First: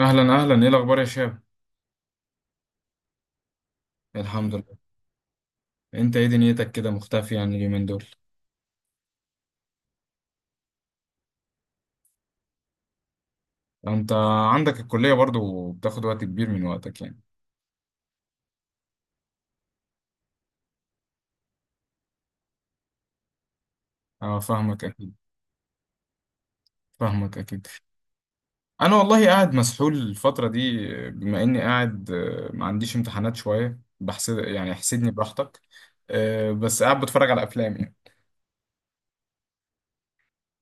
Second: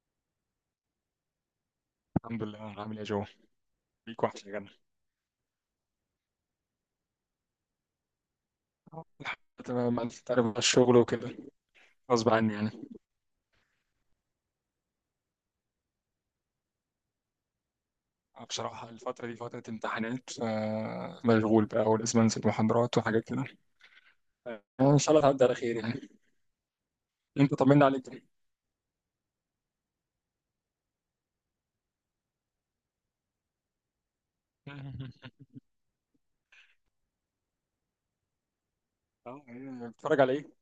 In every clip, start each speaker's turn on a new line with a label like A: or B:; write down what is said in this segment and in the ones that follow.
A: اهلا اهلا، ايه الاخبار يا شاب؟
B: الحمد لله، عامل ايه يا جو؟ ليك واحد
A: الحمد
B: يا جدع.
A: لله. انت ايه دنيتك كده مختفي يعني اليومين دول؟
B: الحمد لله تمام، انت تعرف بقى الشغل وكده، غصب عني يعني.
A: انت عندك الكليه برضو بتاخد وقت كبير من وقتك يعني.
B: بصراحة الفترة دي فترة امتحانات، فمشغول بقى ولازم انزل محاضرات وحاجات كده.
A: اه، فاهمك
B: ان شاء
A: اكيد.
B: الله تعدي على خير يعني.
A: فاهمك
B: انت
A: اكيد.
B: طمنا عليك.
A: انا والله قاعد مسحول الفتره دي بما اني قاعد، ما عنديش امتحانات شويه، بحسد يعني احسدني براحتك. بس قاعد بتفرج على افلام يعني.
B: اه، إيه، بتتفرج على ايه؟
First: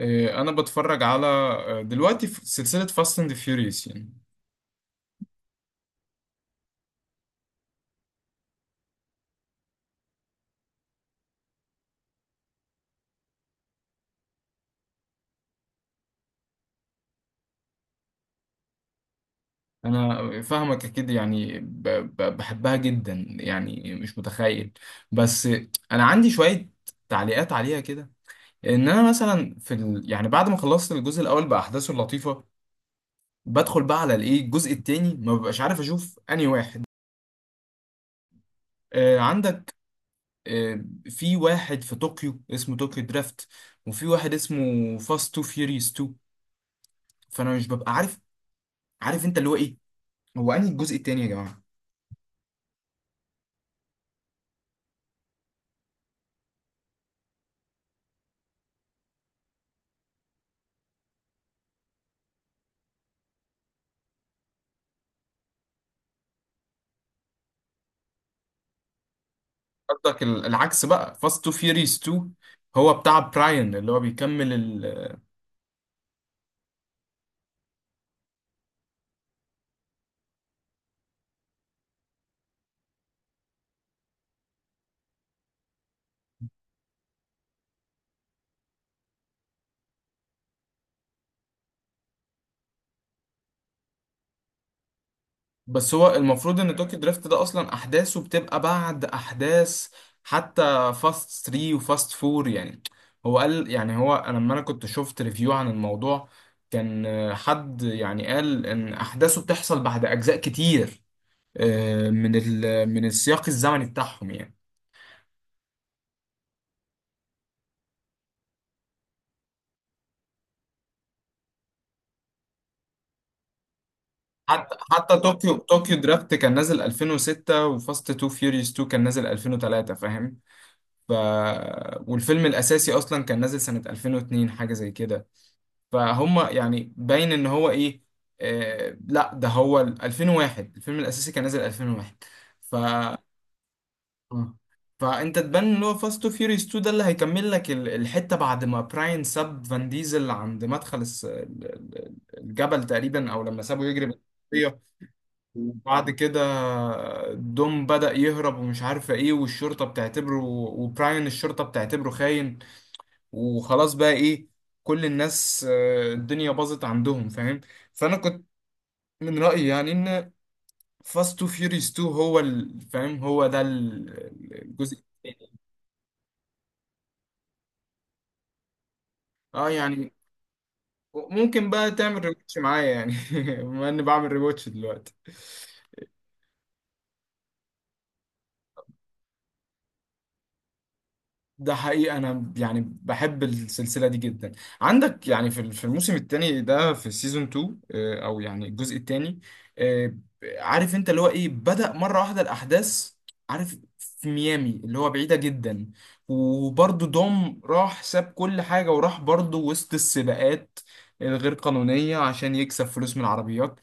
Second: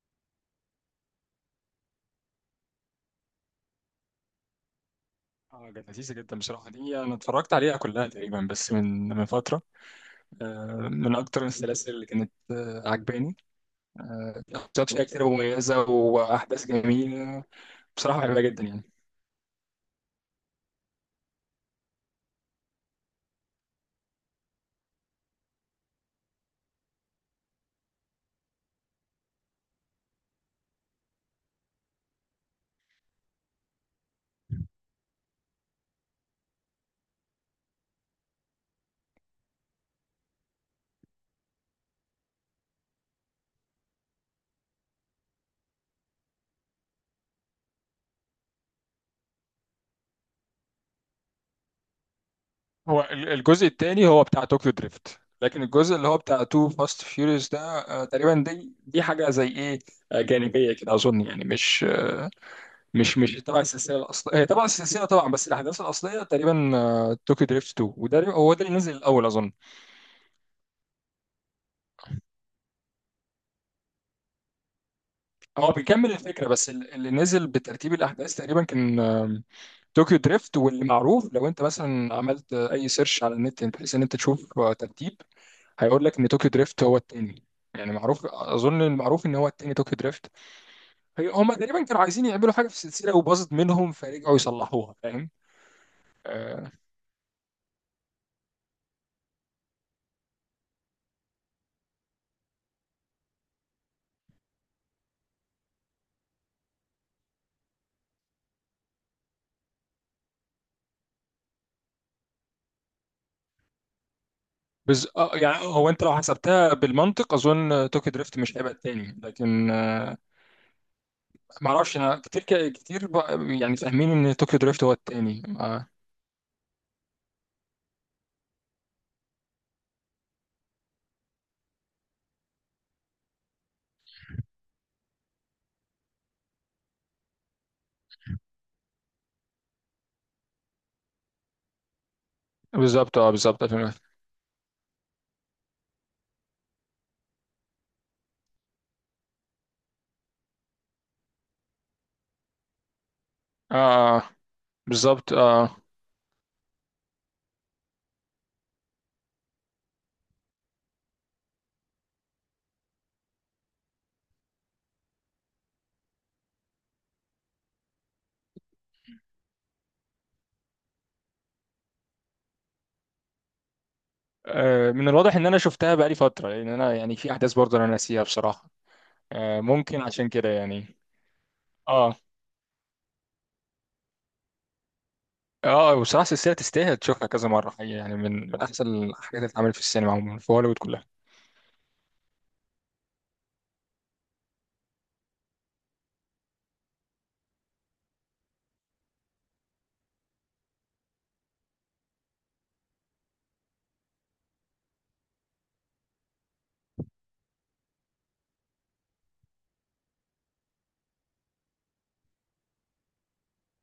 A: انا بتفرج على دلوقتي في سلسله فاست اند فيوريوس يعني.
B: اه كانت لذيذة جدا بصراحة دي، انا اتفرجت عليها كلها تقريبا بس من فترة. من اكتر السلاسل اللي كانت عجباني. آه، شخصيات فيها كتير مميزة واحداث جميلة. بصراحة بحبها جدا يعني.
A: انا فاهمك اكيد، يعني بحبها جدا يعني مش متخيل. بس انا عندي شوية تعليقات عليها كده، ان انا مثلا يعني بعد ما خلصت الجزء الاول باحداثه اللطيفة، بدخل بقى على الايه الجزء التاني، ما ببقاش عارف اشوف انهي واحد. عندك في واحد في طوكيو اسمه طوكيو درافت، وفي واحد اسمه فاست تو فيوريوس 2، فانا مش ببقى عارف. عارف انت اللي هو ايه، هو انهي الجزء التاني يا جماعة؟
B: هو الجزء الثاني هو بتاع طوكيو دريفت، لكن الجزء اللي هو بتاع تو فاست فيوريوس ده تقريبا دي حاجه زي ايه، جانبيه كده اظن، يعني مش مش تبع السلسله الاصليه، هي تبع السلسله طبعا بس الاحداث الاصليه تقريبا. طوكيو دريفت 2 وده هو ده اللي نزل الاول اظن.
A: قصدك العكس بقى، فاست تو فيوريز 2 هو بتاع براين اللي هو بيكمل
B: هو بيكمل الفكره، بس اللي نزل بترتيب الاحداث تقريبا كان طوكيو دريفت. واللي معروف لو انت مثلا عملت اي سيرش على النت بحيث ان انت تشوف ترتيب، هيقول لك ان طوكيو دريفت هو التاني. يعني معروف اظن، المعروف ان هو التاني طوكيو دريفت. هي هما تقريبا كانوا عايزين يعملوا حاجه في السلسله وباظت منهم، فرجعوا يصلحوها، فاهم؟
A: بس هو المفروض
B: آه
A: ان توكي دريفت ده اصلا احداثه بتبقى بعد احداث حتى فاست 3 وفاست 4 يعني. هو قال يعني، هو أنا لما انا كنت شفت ريفيو عن الموضوع، كان حد يعني قال ان احداثه بتحصل بعد اجزاء كتير، من السياق الزمني بتاعهم يعني.
B: آه, يعني هو انت لو حسبتها بالمنطق اظن طوكيو دريفت مش هيبقى التاني، لكن آه، ما اعرفش انا كتير. يعني فاهمين ان طوكيو
A: حتى
B: دريفت هو
A: حتى
B: التاني،
A: طوكيو
B: آه.
A: طوكيو درافت كان نازل 2006، وفاست تو فيوريوس 2 كان نازل 2003، فاهم؟ ف والفيلم الاساسي اصلا كان نازل سنة 2002 حاجة زي كده، فهم يعني باين ان هو ايه. آه لا، ده هو 2001، الفيلم الاساسي كان نازل 2001. ف
B: بالظبط، اه بالظبط 2001.
A: آه. فانت تبان ان هو فاست تو فيوريوس 2 ده اللي هيكمل لك الحتة بعد ما براين ساب فان ديزل عند مدخل الجبل تقريبا، او لما
B: اه،
A: سابه يجري.
B: بالظبط اه.
A: وبعد كده دوم بدأ يهرب ومش عارفة ايه، والشرطة بتعتبره وبراين الشرطة بتعتبره خاين، وخلاص بقى ايه. كل الناس الدنيا باظت عندهم، فاهم. فأنا كنت من رأيي يعني ان فاست تو فيوريوس 2 هو ال- فاهم هو ده ال- الجزء
B: من الواضح ان
A: الثاني.
B: انا شفتها بقالي فتره، لان انا يعني في احداث برضه انا ناسيها بصراحه.
A: اه
B: ممكن
A: يعني
B: عشان كده يعني.
A: ممكن بقى
B: اه.
A: تعمل ريواتش معايا يعني. بما اني بعمل ريواتش دلوقتي.
B: اه بصراحه السلسله تستاهل تشوفها كذا مره حقيقة، يعني من احسن الحاجات اللي اتعملت في السينما عموما في هوليوود كلها.
A: ده حقيقي، انا يعني بحب السلسله دي جدا. عندك يعني في الموسم الثاني ده، في سيزون 2، او يعني الجزء الثاني. عارف انت اللي هو ايه، بدأ مره واحده الاحداث. عارف في ميامي اللي هو بعيده جدا، وبرضه دوم راح ساب كل حاجه وراح برضه وسط السباقات الغير قانونيه عشان يكسب فلوس من العربيات،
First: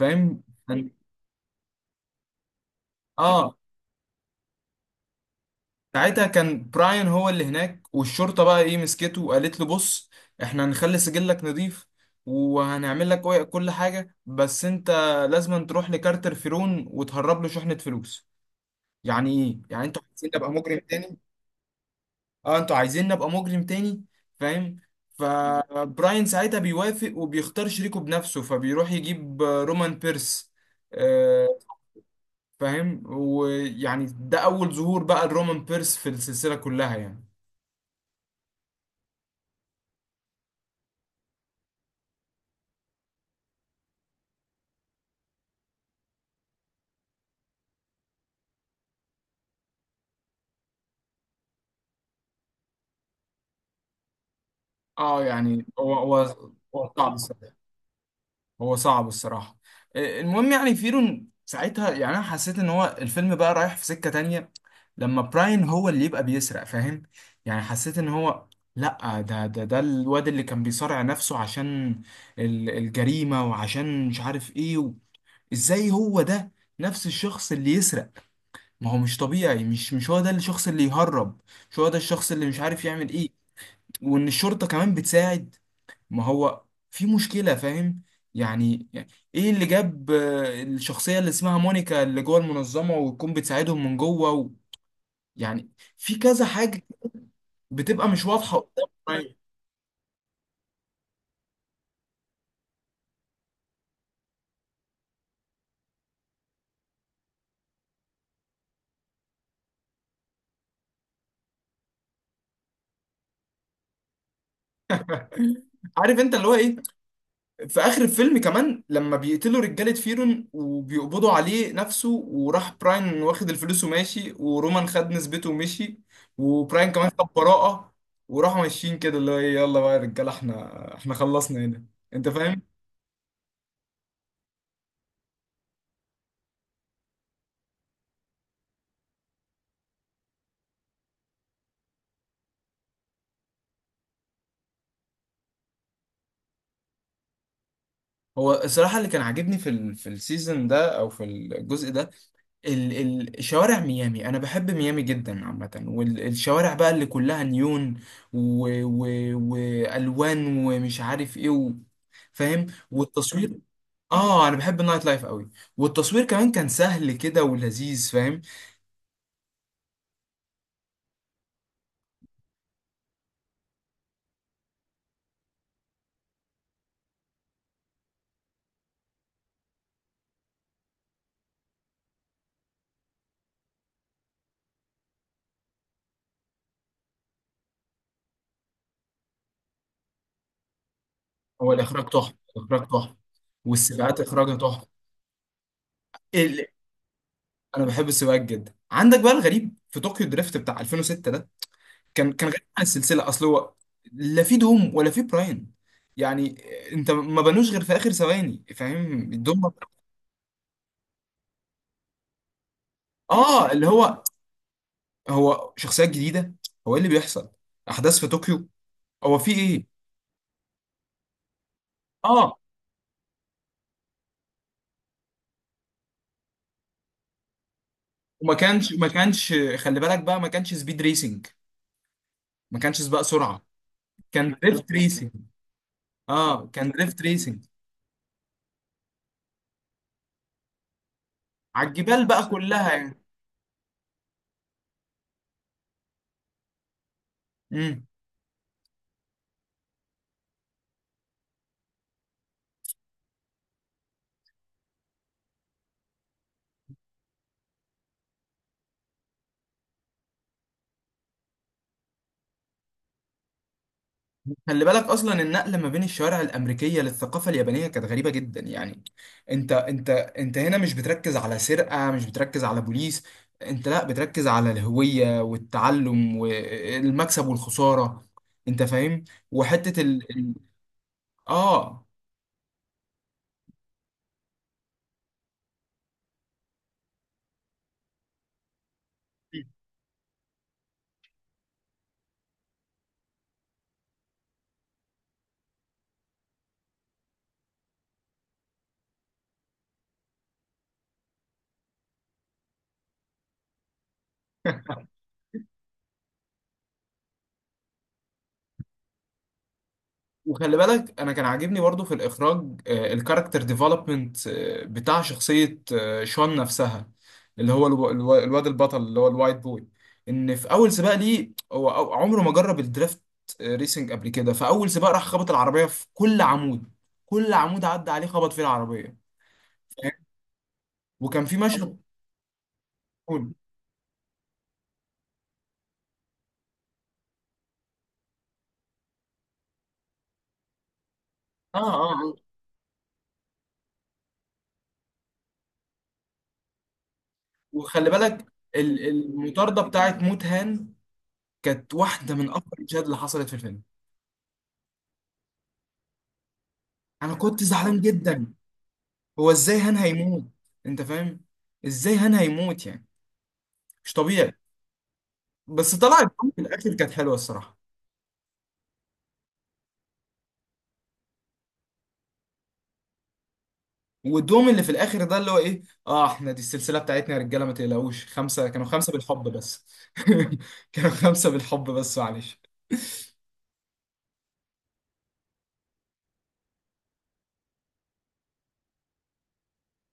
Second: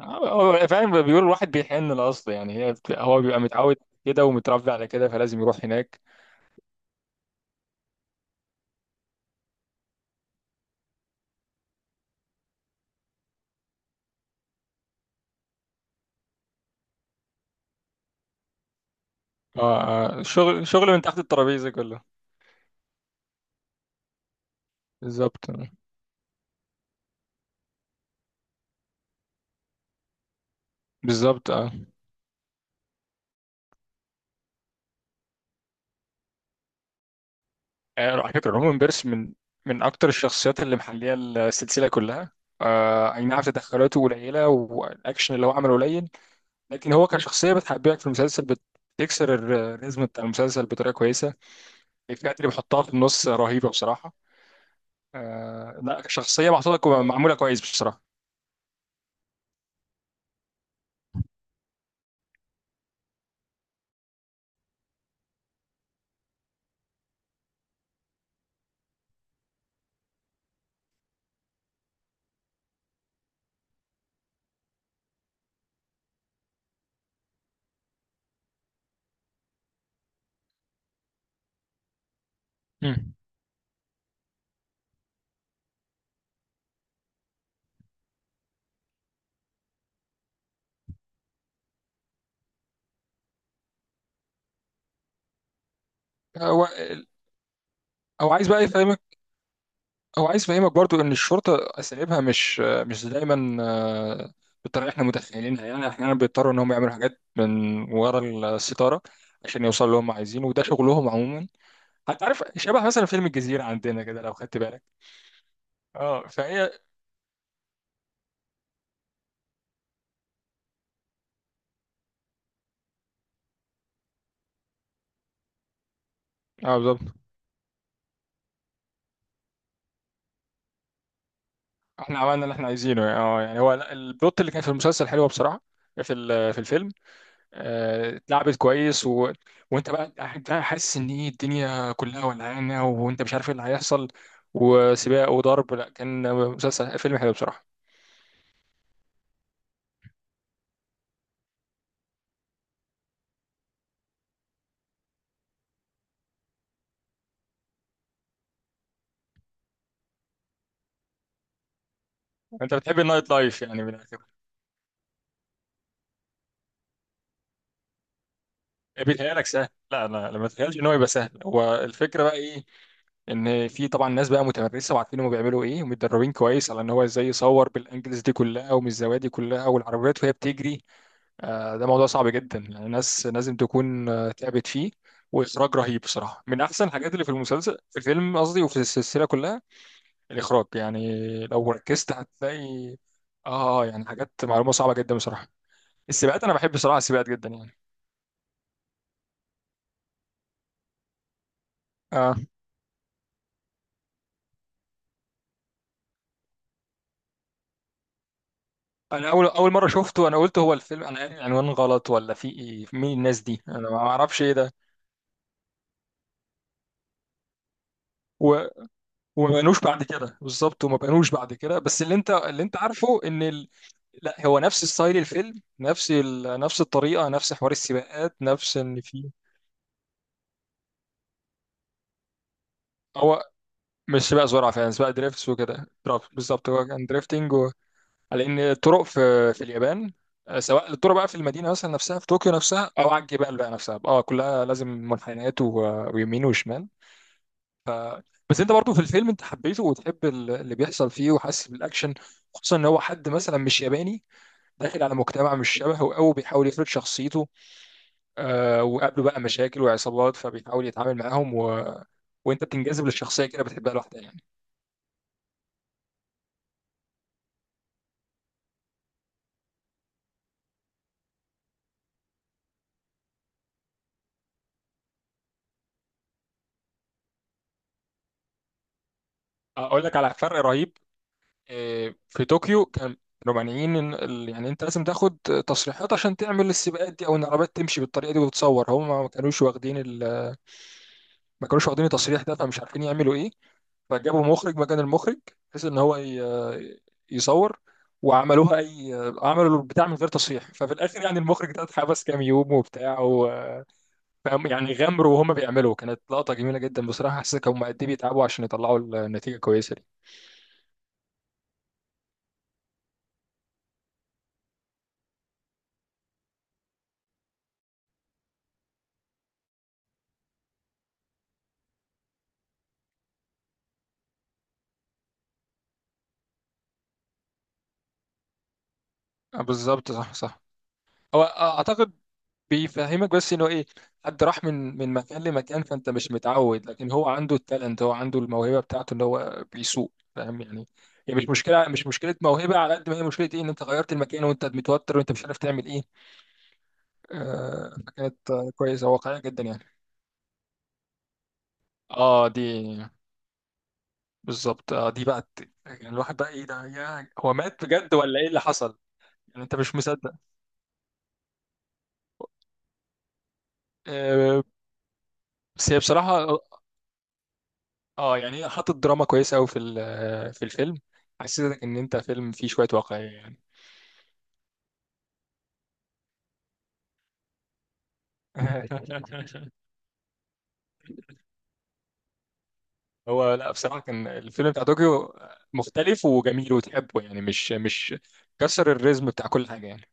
B: فعلا بيقول الواحد بيحن الاصل، يعني هو بيبقى
A: اه،
B: متعود كده ومتربي على كده، فلازم يروح هناك.
A: ساعتها كان براين هو اللي هناك، والشرطة بقى ايه مسكته وقالت له بص، احنا هنخلي سجلك نظيف وهنعمل لك كل حاجة، بس انت لازم تروح لكارتر فيرون وتهرب له شحنة فلوس. يعني
B: اه،
A: ايه يعني، انتوا عايزين نبقى
B: شغل،
A: مجرم
B: شغل من
A: تاني؟
B: تحت الترابيزه كله.
A: اه، انتوا عايزين نبقى مجرم تاني، فاهم.
B: بالظبط.
A: فبراين ساعتها بيوافق وبيختار شريكه بنفسه، فبيروح يجيب رومان بيرس. آه،
B: بالظبط.
A: فاهم. ويعني ده أول ظهور بقى لرومان بيرس في السلسلة كلها يعني.
B: على فكرة رومان بيرس من من أكتر الشخصيات اللي محلية السلسلة كلها. أي نعم تدخلاته قليلة والأكشن اللي هو عمله قليل، لكن هو كشخصية بتحببك في المسلسل، بتكسر الريزم بتاع المسلسل بطريقة كويسة. الإفيهات اللي بيحطها في النص رهيبة بصراحة.
A: اه يعني هو
B: لا
A: هو
B: شخصية محطوطة
A: هو صعب
B: معمولة
A: الصراحه،
B: كويس بصراحة.
A: هو صعب الصراحه. المهم يعني فيرون ساعتها، يعني انا حسيت ان هو الفيلم بقى رايح في سكه تانية لما براين هو اللي يبقى بيسرق، فاهم يعني. حسيت ان هو لا، ده الواد اللي كان بيصارع نفسه عشان الجريمه وعشان مش عارف ايه. ازاي هو ده نفس الشخص اللي يسرق؟ ما هو مش طبيعي، مش هو ده الشخص اللي يهرب، مش هو ده الشخص اللي مش عارف يعمل
B: مم.
A: ايه. وان الشرطه كمان بتساعد، ما هو في مشكلة، فاهم. يعني ايه اللي جاب الشخصية اللي اسمها مونيكا اللي جوه المنظمة وتكون بتساعدهم من جوه. يعني في كذا
B: هو
A: حاجة بتبقى مش
B: هو عايز
A: واضحة
B: بقى
A: قدام
B: يفهمك،
A: العين.
B: هو عايز يفهمك برضو ان الشرطه اساليبها مش دايما بالطريقه اللي احنا متخيلينها. يعني احيانا بيضطروا ان هم يعملوا حاجات من ورا الستاره عشان يوصلوا اللي هم عايزينه، وده شغلهم عموما. هتعرف شبه مثلا فيلم الجزيره عندنا كده لو خدت بالك.
A: عارف
B: اه
A: انت اللي هو
B: فهي.
A: ايه، في اخر الفيلم كمان لما بيقتلوا رجالة فيرون وبيقبضوا عليه نفسه، وراح براين واخد الفلوس وماشي، ورومان خد نسبته ومشي،
B: اه
A: وبراين كمان
B: بالظبط.
A: خد براءة. وراحوا ماشيين كده اللي هو ايه، يلا بقى يا رجالة، احنا خلصنا هنا.
B: احنا
A: انت
B: عملنا اللي
A: فاهم.
B: احنا عايزينه يعني، اه يعني هو لا، البلوت اللي كان في المسلسل حلوه بصراحه. في في الفيلم اتلعبت كويس، و... وانت بقى قاعد بقى حاسس ان ايه الدنيا كلها ولعانه وانت مش عارف ايه اللي هيحصل، وسباق وضرب، لا كان مسلسل فيلم حلو بصراحه.
A: هو الصراحة اللي كان عاجبني في ال في السيزون ده أو في الجزء ده، ال ال شوارع ميامي. أنا بحب ميامي جدا عامة، والشوارع بقى اللي كلها نيون و و وألوان ومش عارف إيه. فاهم.
B: انت بتحب النايت
A: والتصوير.
B: لايف يعني من الاخر.
A: أنا بحب النايت لايف قوي. والتصوير كمان كان سهل كده ولذيذ، فاهم.
B: بيتهيألك سهل؟ لا، ما تتخيلش ان هو يبقى سهل. هو الفكره بقى ايه؟ ان في طبعا ناس بقى متمرسه وعارفين هم بيعملوا ايه، ومتدربين كويس على ان هو ازاي يصور بالانجلز دي كلها ومن الزوايا دي كلها، والعربيات وهي بتجري. ده موضوع صعب جدا، يعني الناس لازم تكون تعبت فيه. واخراج رهيب بصراحه، من احسن الحاجات اللي في المسلسل، في الفيلم قصدي، وفي السلسله كلها الاخراج يعني. لو
A: هو الإخراج
B: ركزت
A: تحفة، الإخراج
B: هتلاقي،
A: تحفة،
B: اه يعني
A: والسباقات
B: حاجات
A: إخراجها
B: معلومه
A: تحفة.
B: صعبه جدا بصراحه. السباقات انا
A: ال-
B: بحب بصراحه السباقات جدا يعني.
A: أنا بحب السباقات جدا. عندك بقى الغريب في طوكيو دريفت بتاع 2006، كان
B: اه
A: كان غريب عن السلسله، اصل هو لا في دوم ولا في براين، يعني انت ما بنوش غير في اخر ثواني،
B: انا
A: فاهم
B: اول
A: الدوم.
B: مره شفته انا قلت هو الفيلم، انا قاري العنوان غلط ولا في ايه؟ مين الناس دي؟
A: اه اللي
B: انا ما
A: هو،
B: اعرفش ايه ده.
A: هو شخصيات جديده، هو ايه اللي بيحصل، احداث في
B: و...
A: طوكيو، هو
B: وما
A: في
B: بقنوش
A: ايه.
B: بعد كده بالظبط، وما بقنوش بعد كده، بس اللي انت
A: اه،
B: عارفه ان ال... لا هو نفس ستايل الفيلم، نفس ال... نفس الطريقه، نفس حوار السباقات،
A: وما
B: نفس
A: كانش
B: ان
A: ما
B: في.
A: كانش خلي بالك بقى، ما كانش سبيد ريسنج، ما كانش سباق
B: هو
A: سرعه،
B: مش سباق
A: كان
B: زرعه
A: دريفت
B: فعلا، سباق
A: ريسنج.
B: دريفتس وكده، درافت
A: اه،
B: بالظبط، هو
A: كان
B: كان
A: دريفت
B: دريفتنج
A: ريسنج
B: و... على ان الطرق في في اليابان، سواء الطرق بقى في المدينه
A: على
B: مثلا نفسها
A: الجبال
B: في
A: بقى
B: طوكيو نفسها، او
A: كلها،
B: على الجبال بقى نفسها، اه كلها لازم منحنيات و... ويمين وشمال، ف...
A: يعني.
B: بس انت برضو في الفيلم انت حبيته، وتحب اللي بيحصل فيه، وحاسس بالاكشن، خصوصا ان هو حد مثلا مش ياباني، داخل على مجتمع مش شبهه أوي، بيحاول يفرض شخصيته، آه وقابله بقى مشاكل وعصابات، فبيحاول يتعامل معاهم و... وانت بتنجذب للشخصيه كده، بتحبها لوحدها يعني.
A: خلي بالك اصلا النقله ما بين الشوارع الامريكيه للثقافه اليابانيه كانت غريبه جدا يعني. انت هنا مش بتركز على سرقه، مش بتركز على بوليس، انت لا بتركز على الهويه والتعلم والمكسب والخساره. انت فاهم. وحته
B: اقول لك
A: ال...
B: على
A: ال-
B: فرق رهيب.
A: اه،
B: في طوكيو كان كانوا مانعين ان يعني انت لازم تاخد تصريحات عشان تعمل السباقات دي، او ان العربيات تمشي بالطريقه دي وتتصور. هم ما كانوش واخدين ال... ما كانوش واخدين التصريح ده، فمش عارفين يعملوا ايه. فجابوا مخرج مكان المخرج، بحيث ان هو يصور، وعملوها اي، عملوا البتاع من غير تصحيح. ففي الاخر يعني المخرج ده اتحبس كام يوم وبتاع و- فهم يعني غامروا وهم بيعملوا، كانت لقطة جميلة جدا بصراحة، حسيت هم قد ايه بيتعبوا عشان يطلعوا النتيجة كويسة دي.
A: وخلي بالك انا كان عاجبني برضو في الاخراج الكاركتر ديفلوبمنت بتاع شخصيه شون نفسها، اللي هو الواد البطل اللي هو الوايت بوي، ان في اول سباق ليه هو عمره ما جرب الدريفت ريسنج قبل كده، فاول سباق راح خبط العربيه في كل عمود، كل عمود عدى عليه خبط فيه العربيه، فاهم؟
B: بالظبط، صح صح. هو
A: وكان في مشهد.
B: اعتقد بيفهمك
A: اه
B: بس انه ايه، حد راح من من مكان لمكان، فانت مش متعود، لكن هو عنده التالنت، هو عنده الموهبه بتاعته ان هو بيسوق، فاهم يعني. هي مش
A: اه
B: مشكله، مش
A: آه.
B: مشكله موهبه على قد ما هي مشكله ايه، ان انت غيرت المكان وانت متوتر وانت مش عارف تعمل ايه. آه
A: وخلي بالك
B: فكانت كويسه واقعيه جدا
A: المطارده
B: يعني.
A: بتاعت موت هان كانت واحده
B: اه
A: من
B: دي
A: اكتر المشاهد اللي حصلت في الفيلم.
B: بالظبط، اه دي بقى يعني الواحد بقى ايه ده، يا
A: انا
B: هو
A: كنت
B: مات
A: زعلان
B: بجد ولا
A: جدا،
B: ايه اللي حصل؟
A: هو
B: يعني انت
A: ازاي
B: مش
A: هان
B: مصدق.
A: هيموت؟ انت فاهم، ازاي هان هيموت يعني؟ مش طبيعي.
B: آه، بس
A: بس
B: هي
A: طلع الدوم
B: بصراحة
A: في الاخر، كانت حلوه الصراحه.
B: اه، يعني هي حطت دراما كويسه قوي في في الفيلم. حسيتك ان انت فيلم فيه شويه واقعيه يعني.
A: والدوم اللي في الاخر ده اللي هو ايه، اه احنا دي السلسله بتاعتنا يا رجاله، ما تقلقوش، خمسه كانوا خمسه بالحب بس. كانوا خمسه بالحب بس معلش.
B: هو لا بصراحه كان الفيلم بتاع طوكيو مختلف وجميل وتحبه، يعني مش مش كسر الريزم بتاع كل حاجه يعني.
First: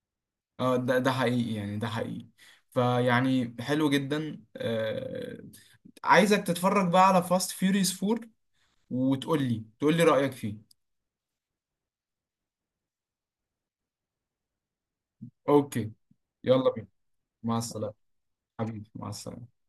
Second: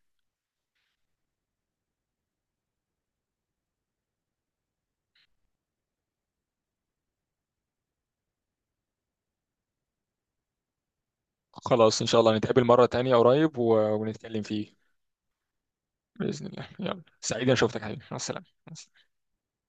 A: اه، ده حقيقي، يعني ده حقيقي، فيعني حلو جدا، آه عايزك تتفرج بقى على فاست فيوريوس 4 وتقول لي، تقول لي رايك فيه.
B: خلاص ان شاء الله نتقابل مره تانية قريب و- ونتكلم فيه
A: اوكي.
B: باذن الله.
A: يلا بينا،
B: يلا، سعيد انا
A: مع
B: شفتك يا
A: السلامه،
B: حبيبي، مع السلامه.
A: حبيبي مع السلامه.